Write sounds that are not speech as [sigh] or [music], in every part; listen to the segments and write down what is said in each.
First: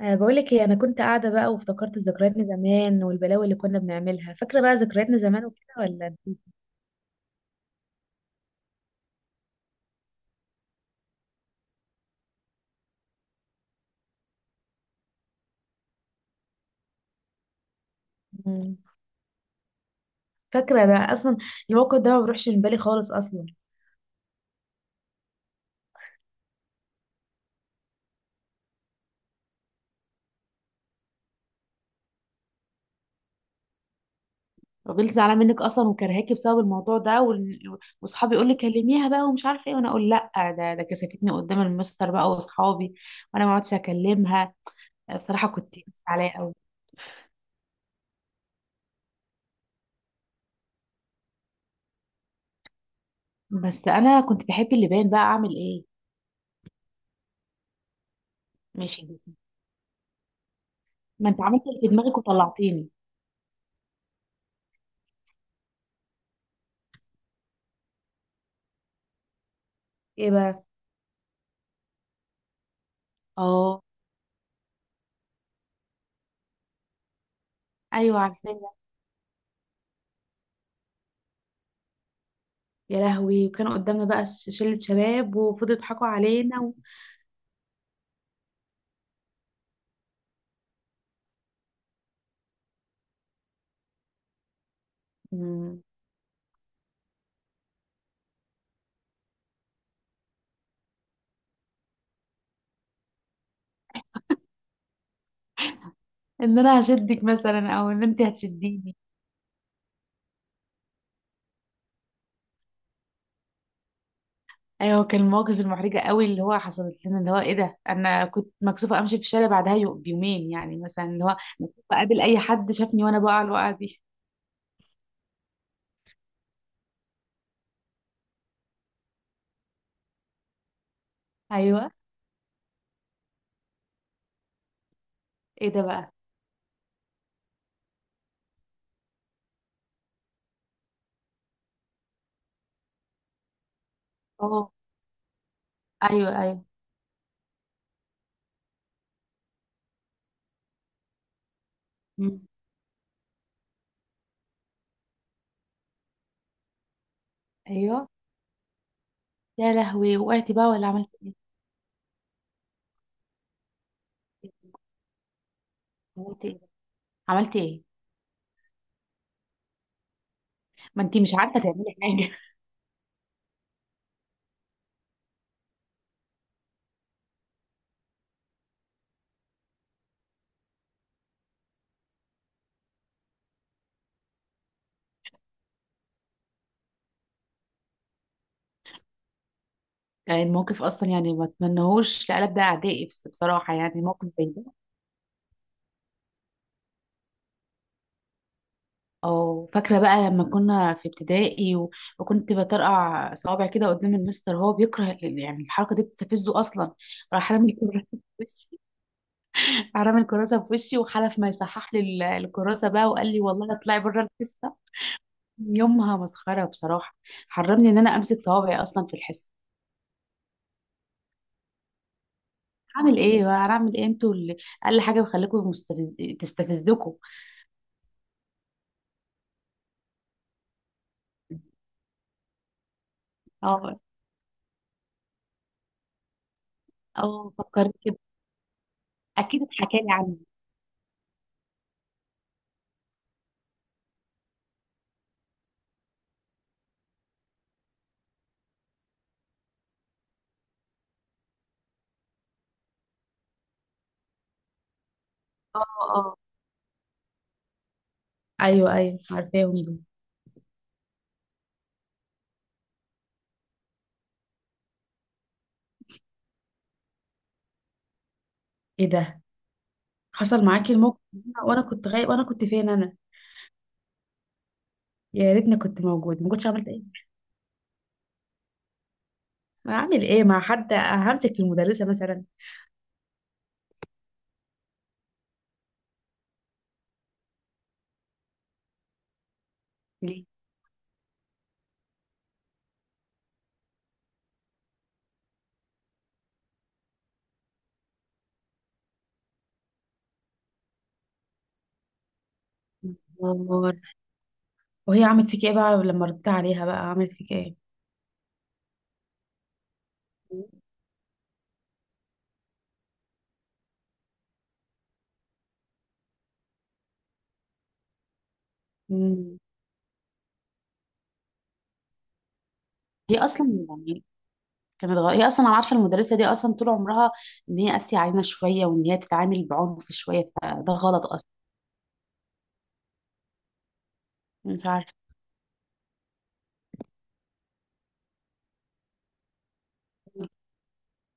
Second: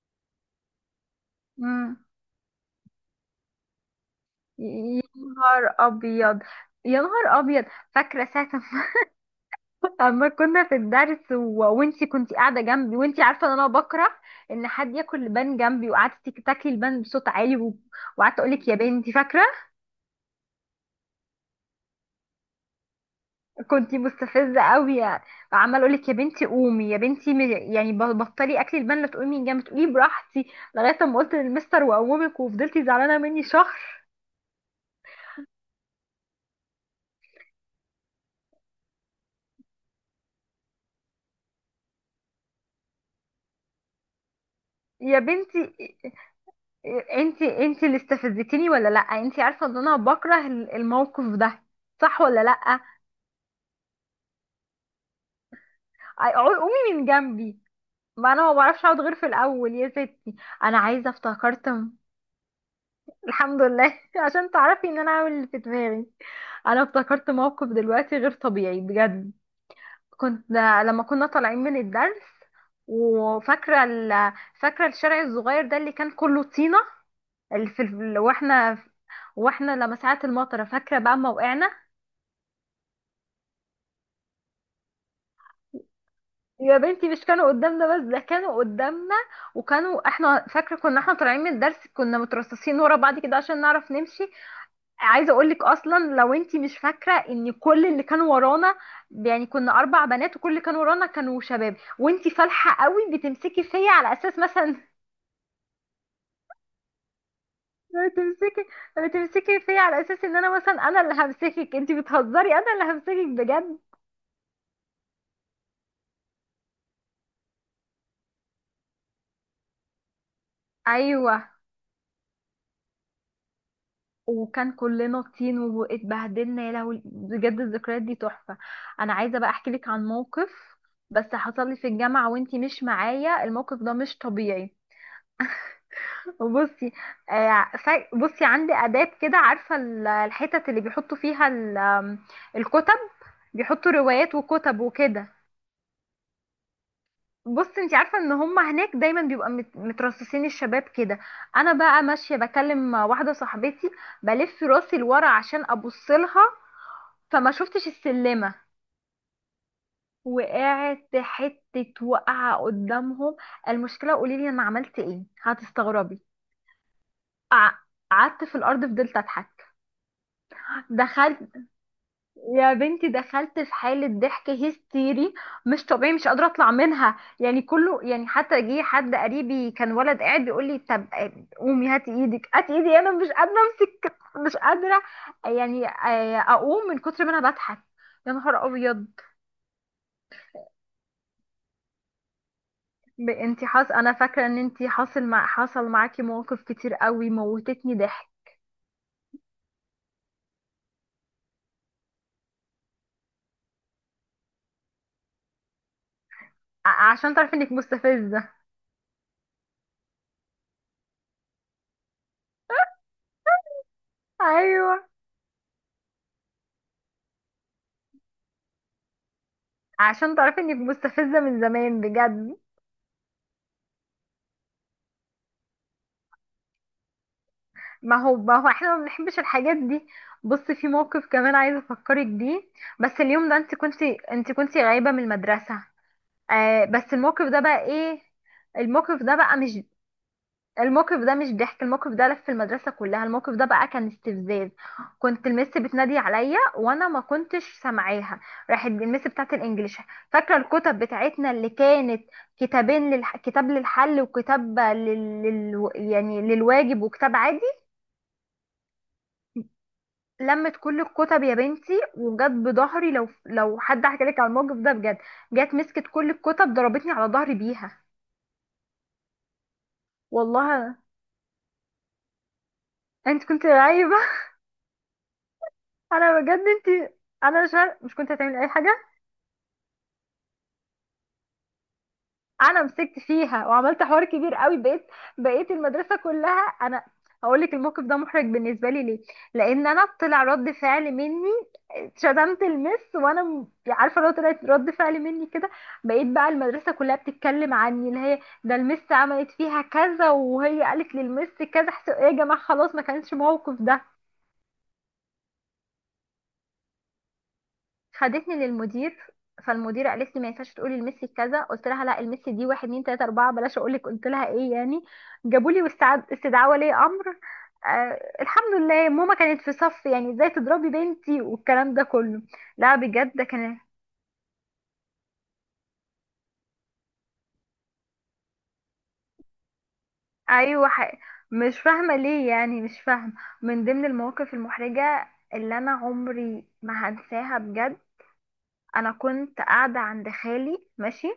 أه بقولك ايه، انا كنت قاعده بقى وافتكرت مم. ذكرياتنا زمان والبلاوي اللي كنا بنعملها. فاكره بقى يا ذكرياتنا زمان نهار وكده ولا نسيت؟ ابيض. يا نهار ابيض. فاكره ساعه ما [laughs] أما كنا في الدرس و... وانتي كنتي قاعده جنبي، وانتي عارفه ان انا بكره ان حد ياكل لبان جنبي، وقعدتي تاكلي لبان بصوت عالي وقعدت اقول لك يا مم. بنتي، فاكره؟ فاكره ده اصلا، الموقف ده ما بيروحش من بالي خالص اصلا. كنتي مستفزه قوي، عمال اقول لك يا بنتي قومي يا بنتي، بطلي اكلي لبان، لا تقومي من جنبي تقولي براحتي لغايه ما قلت للمستر واقومك، وفضلتي زعلانه مني شهر. فضلت زعلانه منك اصلا وكرهاكي بسبب الموضوع ده، واصحابي يقول لي كلميها بقى ومش عارفه ايه، وانا اقول لا. ده كسفتني قدام المستر بقى واصحابي، وانا ما عدتش اكلمها. يا بصراحه بنتي، كنت زعلانه قوي. انت اللي استفزتيني ولا لا، انت عارفه ان انا بكره الموقف ده، صح ولا لا؟ بس انا كنت بحب اللبان بقى، اعمل ايه؟ قومي من جنبي، ما انا ما بعرفش اقعد ماشي. غير في الاول يا ستي. انا عايزه ما انت عملت افتكرت اللي في دماغك وطلعتيني. الحمد لله [laughs] عشان تعرفي ان انا عامل اللي في دماغي. انا افتكرت موقف دلوقتي غير طبيعي بجد. ايه كنت بقى؟ لما كنا طالعين من الدرس اه. وفاكره فاكره الشارع الصغير ده اللي كان كله طينه، اللي في ايوه عارفه. واحنا، واحنا لما ساعه المطره فاكره بقى ما وقعنا. يا لهوي، وكانوا قدامنا بقى شلة شباب وفضلوا يضحكوا علينا يا بنتي، مش كانوا قدامنا بس، ده كانوا قدامنا وكانوا، احنا فاكره كنا احنا طالعين من الدرس، كنا مترصصين ورا بعض كده عشان نعرف نمشي. عايزه اقول لك مم. اصلا لو انتي مش فاكره ان كل اللي كانوا ورانا، يعني كنا اربع بنات وكل اللي كانوا ورانا كانوا شباب، وانتي فالحه قوي بتمسكي فيا على اساس مثلا ان انا هشدك مثلا او ان [laughs] انت بتمسكي هتشديني. بتمسكي فيا على اساس ان انا، مثلا انا اللي همسكك انتي بتهزري، انا اللي همسكك بجد. ايوه، كان المواقف المحرجة قوي اللي هو حصلت لنا، اللي هو ايه ده. انا كنت مكسوفة امشي في الشارع بعدها بيومين يعني، مثلا اللي هو ايوه بقابل اي حد شافني وانا بقع الوقعة دي. وكان كلنا طين واتبهدلنا، يا لهوي بجد الذكريات دي تحفة. انا عايزة بقى احكي لك عن موقف بس حصل لي في ايوه. الجامعة وانتي مش معايا، الموقف ده مش طبيعي. ايه ده بقى؟ بصي، بصي عندي آداب كده، عارفة الحتت اللي بيحطوا فيها ال- آم، الكتب، بيحطوا روايات اه، وكتب وكده. ايوه ايوه. بص انت عارفه ان هم هناك دايما بيبقى مترصصين الشباب كده. انا بقى ماشيه مم. بكلم واحده صاحبتي، بلف راسي لورا عشان ابص لها، فما شفتش ايوه. السلمه، يا لهوي، وقعتي بقى ولا وقعت عملت ايه؟ حته وقعه قدامهم. المشكله، قولي لي انا عملت ايه، هتستغربي. عملت ايه؟ عملت ايه؟ قعدت في الارض فضلت اضحك. ما انت مش عارفة دخلت تعملي حاجة. يا بنتي دخلت في حالة ضحك هستيري، مش طبيعي، مش قادرة اطلع منها يعني، كله يعني حتى جه حد قريبي كان ولد قاعد بيقول لي طب قومي هاتي ايدك هاتي ايدي، انا مش قادرة امسك، مش قادرة، يعني اقوم من كتر ما انا بضحك. يا نهار ابيض. يعني الموقف اصلا، يعني ما اتمنهوش لقلب ده اعدائي، بس ب- انتي بصراحه حاص يعني انا موقف فاكرة زي ان ده. انتي حاصل مع حصل معاكي مواقف كتير قوي موتتني ضحك. او فاكره بقى لما كنا في ابتدائي وكنت بطرقع صوابع كده قدام المستر، هو بيكره يعني الحركه دي بتستفزه اصلا. عشان راح تعرفي انك رامي الكراسه في مستفزة. وشي راح رامي الكراسه في وشي وحلف ما يصحح لي الكراسه [laughs] بقى، وقال لي والله اطلعي بره الحصه. ايوه، يومها مسخره بصراحه. حرمني ان انا امسك صوابعي اصلا في الحصه. عشان تعرفي انك مستفزة من زمان بجد. هعمل ايه بقى، هعمل ايه؟ انتوا اللي اقل حاجه بخليكم تستفزكم. ما هو، ما هو احنا ما بنحبش الحاجات دي. بص، في موقف كمان عايزه افكرك بيه بس. اليوم ده انت اه، كنتي، انت كنتي غايبه من المدرسه. آه، بس الموقف اه، ده بقى فكرت كده. ايه؟ الموقف ده بقى اكيد مش، اتحكى لي عنه. الموقف ده مش ضحك، الموقف ده لف في المدرسه كلها، الموقف ده بقى كان استفزاز. كنت المس بتنادي عليا وانا ما كنتش سامعاها، راحت المس بتاعت الانجليش، فاكره الكتب بتاعتنا اللي كانت كتابين كتاب للحل وكتاب اه، اه، يعني للواجب وكتاب عادي. ايوه ايوه عارفاهم دول. لمت كل الكتب يا بنتي وجت بظهري، لو حد حكى لك على الموقف ده بجد، جت مسكت كل الكتب ضربتني على ظهري بيها. ايه ده؟ حصل معاكي والله. الموقف ده؟ وانا كنت غايب، وانا كنت فين انا؟ انت كنت عايبه. يا ريتني كنت [laughs] انا موجود، ما بجد كنتش عملت ايه. انت، انا مش كنت هتعمل اي حاجه. ما اعمل ايه مع حد، همسك المدرسه مثلا؟ انا مسكت فيها وعملت حوار كبير قوي، بقيت المدرسه كلها انا. هقول لك الموقف ده محرج بالنسبه لي ليه، لان انا طلع ليه؟ رد فعل مني، شتمت المس، وانا عارفه لو طلعت رد فعل مني كده، بقيت بقى المدرسه كلها بتتكلم عني، اللي هي ده المس عملت فيها كذا وهي قالت للمس كذا، ايه يا جماعه، خلاص ما كانش موقف نهار. ده. وهي عملت فيك ايه بقى لما ردت عليها بقى، عملت فيك ايه؟ خدتني للمدير، فالمدير قالت لي ما ينفعش تقولي لميسي كذا، قلت لها لا، الميسي دي واحد اتنين تلاته اربعه، بلاش اقول لك قلت لها ايه يعني. جابوا لي استدعاء ولي امر. آه الحمد لله ماما امم. كانت في صف، يعني ازاي تضربي بنتي، والكلام ده كله. لا بجد هي ده اصلا كان، يعني كانت هي اصلا انا عارفه المدرسه دي اصلا طول عمرها ان هي قاسيه علينا شويه وان هي بتتعامل بعنف شويه، ايوه فده حق. غلط اصلا. مش فاهمه ليه، يعني مش فاهمه. من ضمن المواقف مش عارفه. المحرجه اللي انا عمري ما هنساها بجد، انا كنت قاعده عند خالي ماشي،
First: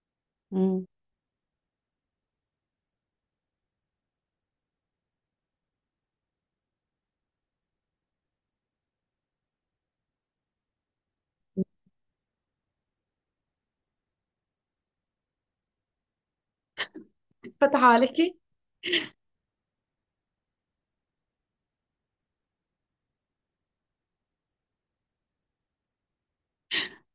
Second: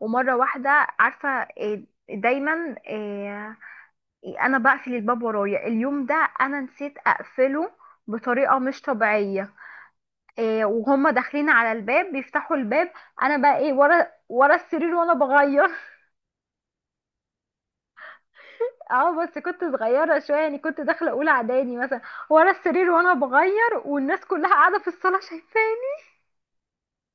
ومره واحده مم. عارفه إيه، دايما انا بقفل الباب ورايا، اليوم ده انا نسيت اقفله بطريقه مش طبيعيه. إيه، وهما داخلين على الباب بيفتحوا الباب، انا بقى ايه، ورا السرير وانا بغير. [laughs] فتح عليكي؟ اه بس كنت صغيره شويه، يعني كنت داخله اولى اعدادي مثلا، ورا السرير وانا بغير والناس كلها قاعده في الصاله شايفاني.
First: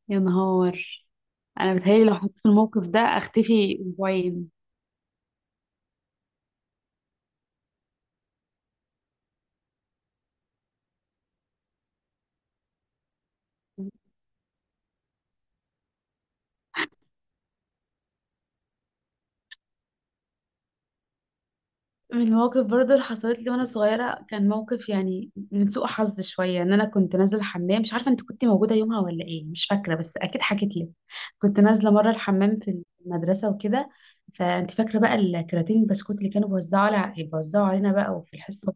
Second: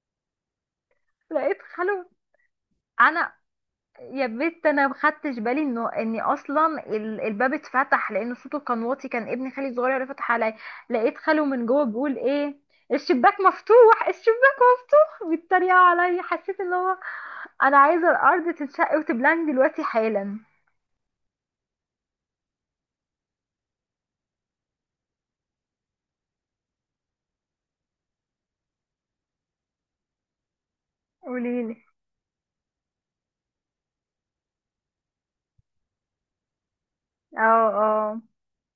يا نهار. لقيت انا خلو. بتهيألي لو حطيت في الموقف ده انا اختفي يا اسبوعين. بنت، انا ما خدتش بالي انه اني اصلا الباب اتفتح، لان صوته كان واطي، كان ابني خالي الصغير اللي فتح عليا. لقيت خاله من جوه بيقول ايه الشباك مفتوح الشباك. [laughs] بيتريقوا عليا، حسيت ان هو، انا عايزه الارض تنشق وتبلعني دلوقتي حالا. من المواقف برضه اللي حصلت لي وانا صغيره كان موقف، يعني من سوء حظ شويه، ان انا كنت نازله الحمام. مش عارفه انت كنت موجوده يومها ولا ايه، مش فاكره، بس اكيد حكيت لك. كنت قوليلي. نازله مره الحمام في المدرسه وكده. فانت فاكره بقى الكراتين البسكوت اللي كانوا بيوزعوا على بيوزعوا اه علينا بقى اه. وفي الحصه.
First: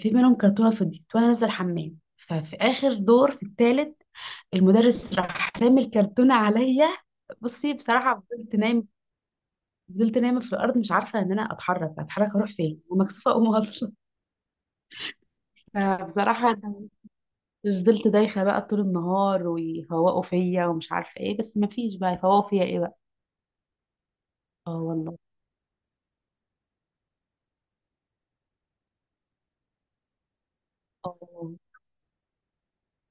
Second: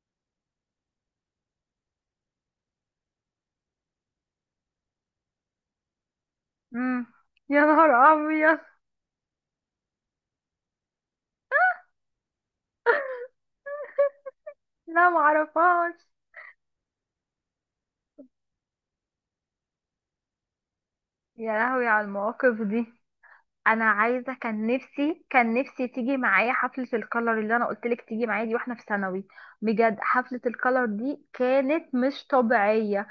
في منهم كرتونه فضيت، وانا نازله الحمام، ففي اخر دور في الثالث، المدرس راح رامي الكرتونة عليا. امم. يا بصي نهار بصراحة، فضلت ابيض. نايم. فضلت نايمة في الأرض، مش عارفة إن أنا أتحرك أروح فين، ومكسوفة أقوم [laughs] أصلا. لا [laughs] معرفهاش. فبصراحة أنا فضلت دايخة بقى طول النهار، ويفوقوا فيا ومش عارفة إيه، يا بس لهوي مفيش على بقى يفوقوا المواقف فيا إيه دي. بقى. انا عايزه، كان آه والله. نفسي كان نفسي تيجي معايا حفله الكلر اللي انا قلت لك تيجي معايا دي، واحنا في ثانوي. بجد حفله الكلر دي آه. كانت مش طبيعيه،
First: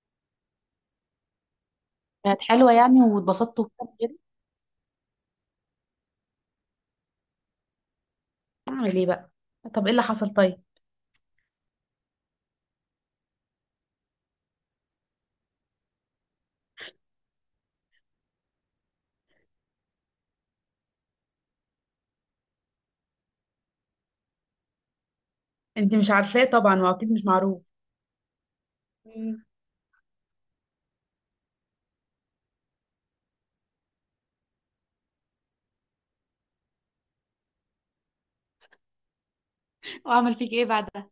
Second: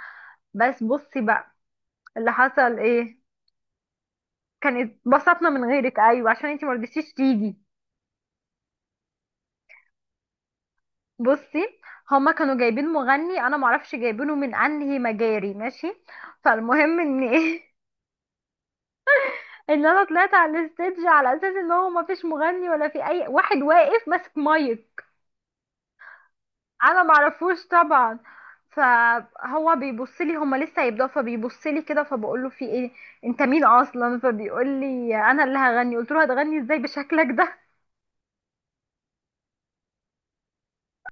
بس بصي بقى اللي كانت حلوة حصل يعني، ايه. واتبسطت وكده كده. كان، اتبسطنا من غيرك ايوه عشان انتي ما رضيتيش تيجي. أعمل إيه بقى؟ طب إيه اللي حصل طيب؟ بصي، هما كانوا جايبين مغني انا معرفش جايبينه من انهي مجاري، ماشي، فالمهم ان ايه، [laughs] ان انا طلعت على الستيدج على اساس ان هو مفيش مغني ولا في اي واحد واقف ماسك مايك. أنت مش عارفاه طبعا انا وأكيد مش معروف. معرفوش طبعا، مم. فهو بيبص لي، هما لسه هيبداوا فبيبص لي كده، فبقول له في ايه، انت مين اصلا، فبيقول لي انا اللي هغني، قلت له هتغني ازاي بشكلك ده. [laughs] وأعمل فيك إيه بعدها؟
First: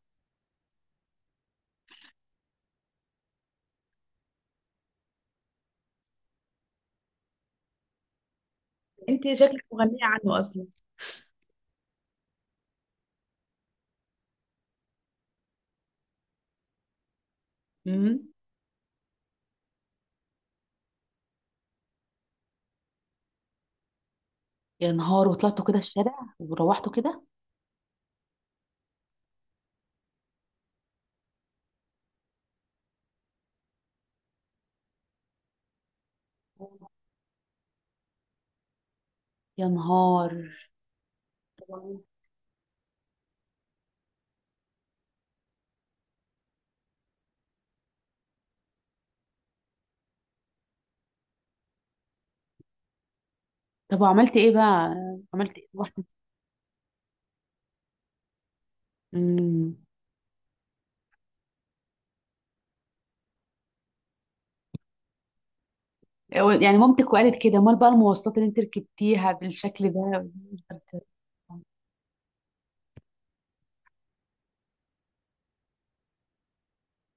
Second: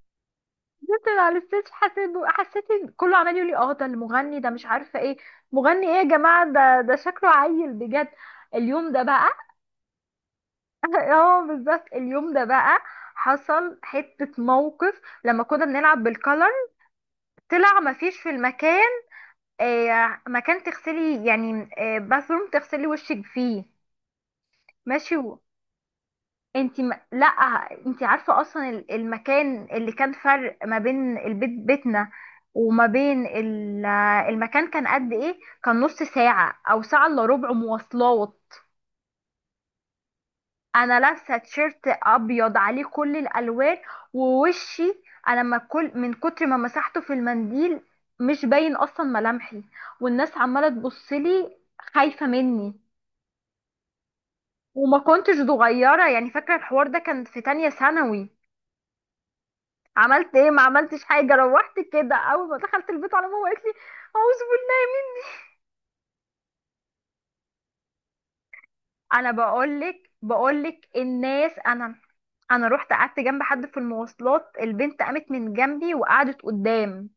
قلت له على الستيج، حسيت إن كله عمال يقول لي اه ده المغني، ده مش عارفه ايه، مغني ايه يا جماعه، ده شكله عيل بجد. اليوم ده بقى، أنت شكلك مغنية عنه أصلا. [laughs] اه بالظبط، اليوم ده بقى حصل حته موقف لما كنا بنلعب بالكلر، طلع مفيش مم. في المكان مكان تغسلي، يعني باثروم تغسلي وشك فيه. يا ماشي نهار، وطلعتوا كده الشارع انت وروحتوا كده؟ لا، انت عارفه اصلا المكان اللي كان، فرق ما بين البيت، بيتنا وما بين المكان، كان قد ايه، كان نص ساعه او ساعه الا ربع مواصلات. يا نهار. انا لابسه تيشيرت ابيض عليه كل الالوان ووشي، انا ما كل من كتر ما مسحته في المنديل مش باين اصلا ملامحي، والناس عماله تبصلي خايفه مني. طب وعملت ايه بقى؟ وما كنتش عملت ايه؟ رحت؟ صغيرة يعني، فاكرة الحوار ده كان في تانية ثانوي. امم. عملت ايه، ما عملتش حاجة، روحت كده، اول ما دخلت البيت على ماما قالت لي اعوذ بالله. يعني مامتك وقالت كده، امال بقى المواصلات اللي انت انا ركبتيها بالشكل بقولك ده؟ بقولك الناس، انا انا رحت قعدت جنب حد في المواصلات، البنت قامت من جنبي وقعدت قدام.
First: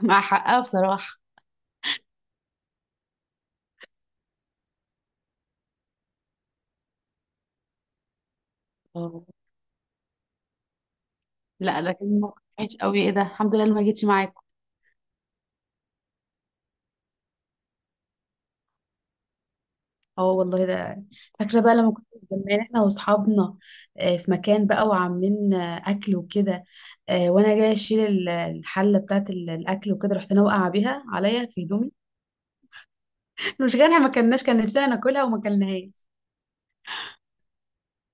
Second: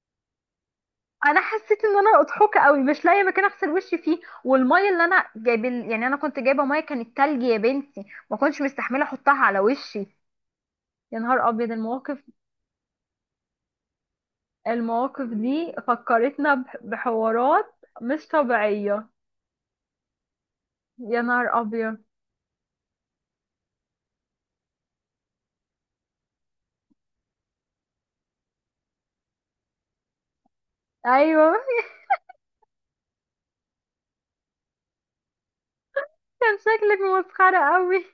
مع حقها بصراحة. انا حسيت ان انا اضحوكه قوي، مش لاقيه مكان اغسل وشي فيه، والميه اللي انا جايب، يعني انا كنت جايبه ميه كانت تلج يا بنتي، ما كنتش مستحمله اه. احطها على وشي. يا نهار ابيض لا، ده كان المواقف، موقف وحش قوي، ايه ده، الحمد لله اللي ما جيتش معاك. المواقف دي فكرتنا بحوارات مش طبيعية. اه والله ده. يا نهار فاكرة بقى لما ابيض. كنا متجمعين احنا واصحابنا، في مكان بقى وعاملين اكل وكده، وانا جاية اشيل الحلة بتاعت الاكل وكده، رحت انا واقعة بيها عليا ايوه. في [laughs] هدومي. [laughs] المشكلة ما كناش كان نفسنا ناكلها وما كلناهاش. كان شكلك مسخرة قوي.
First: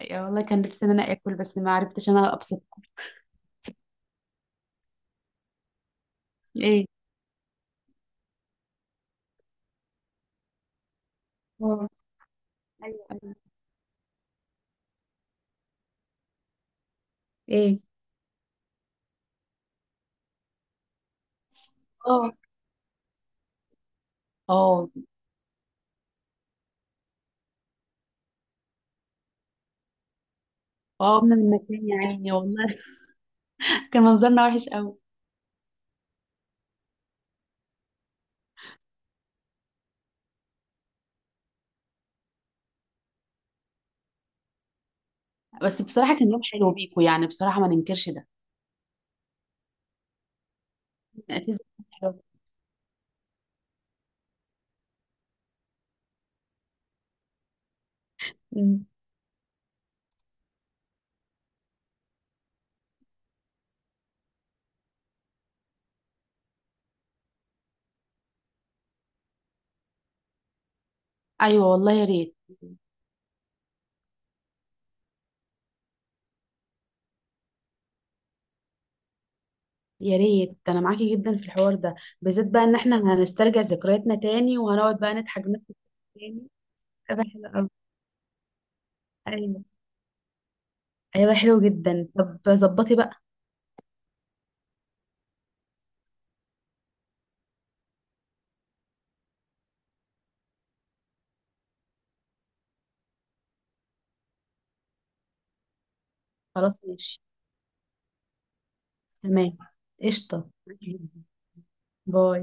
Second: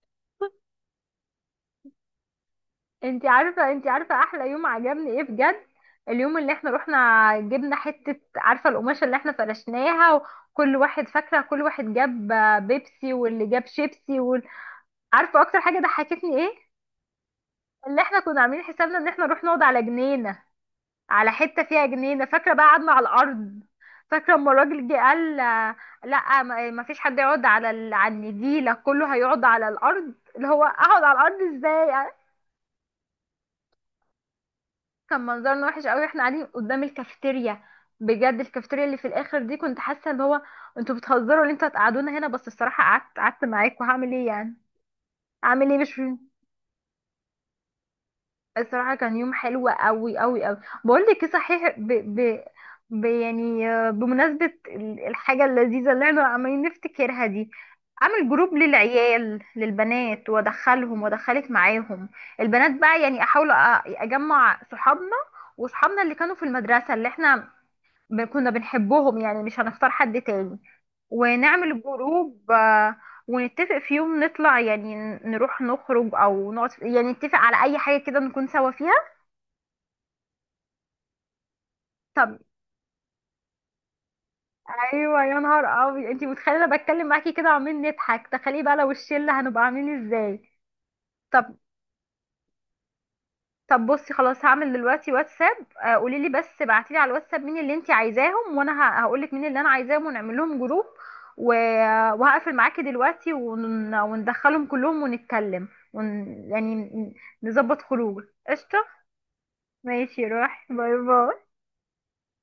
يا والله كان نفسي ان انا اكل، بس ما عرفتش انا ابسط. انتي [laughs] عارفة احلى يوم عجبني ايه بجد، اليوم اللي احنا ايه؟ رحنا، جبنا حتة، عارفة القماشة اللي احنا فرشناها، وكل واحد، فاكرة كل اه. واحد جاب ايوه بيبسي ايوه. واللي جاب شيبسي عارفة اكتر حاجة ضحكتني ايه؟ ايه؟ اللي احنا كنا عاملين حسابنا ان احنا نروح نقعد على جنينة، على حته فيها جنينه، اه. فاكره بقى قعدنا على الارض. فاكره اما الراجل اه. جه قال لا، ما فيش حد يقعد على على النجيله، كله هيقعد على الارض، اللي هو اقعد على اه، من الارض المكان، يا ازاي. عيني والله. [laughs] كان منظرنا وحش قوي. كان منظرنا وحش قوي، احنا قاعدين قدام الكافيتيريا، بجد الكافيتيريا اللي في الاخر دي كنت حاسه اللي هو، انتوا بتهزروا اللي انتوا هتقعدونا هنا، بس الصراحه قعدت معاكم هعمل ايه يعني، اعمل ايه بس مش. بصراحه كان يوم حلو بيكو، يعني بصراحه ما ننكرش ده. الصراحة كان يوم حلو قوي قوي قوي. بقول لك ايه [laughs] اعتذر، صحيح، كان حلو. يعني بمناسبة الحاجة اللذيذة اللي احنا عمالين نفتكرها دي، اعمل جروب للبنات وادخلهم وادخلك معاهم، البنات بقى، يعني احاول اجمع صحابنا، وصحابنا اللي كانوا في المدرسة اللي احنا كنا بنحبهم يعني، مش هنختار حد تاني، ايوه ونعمل والله، يا ريت. جروب ونتفق في يوم نطلع، يعني نروح نخرج او نقعد، يعني نتفق على اي حاجة كده نكون سوا فيها. يا ريت، انا معاكي جدا في الحوار ده. طب. بالذات بقى ان احنا هنسترجع ذكرياتنا تاني، وهنقعد بقى ايوه، يا نضحك نهار ونضحك ابيض، انتي تاني. متخيله انا بتكلم هيبقى معاكي حلو كده قوي. وعمالين نضحك، تخيلي بقى لو الشله ايوه. هنبقى عاملين ازاي. هيبقى طب حلو جدا. طب ظبطي بقى. طب بصي، خلاص هعمل دلوقتي واتساب. قولي لي بس، ابعتي لي على الواتساب مين اللي انتي عايزاهم، وانا هقول لك مين اللي انا عايزاهم، ونعمل لهم جروب و- وهقفل معاكي دلوقتي، وندخلهم كلهم ونتكلم ون... خلاص يعني ماشي. نظبط خروج. قشطه، تمام. ماشي، قشطه. روحي، باي باي. باي.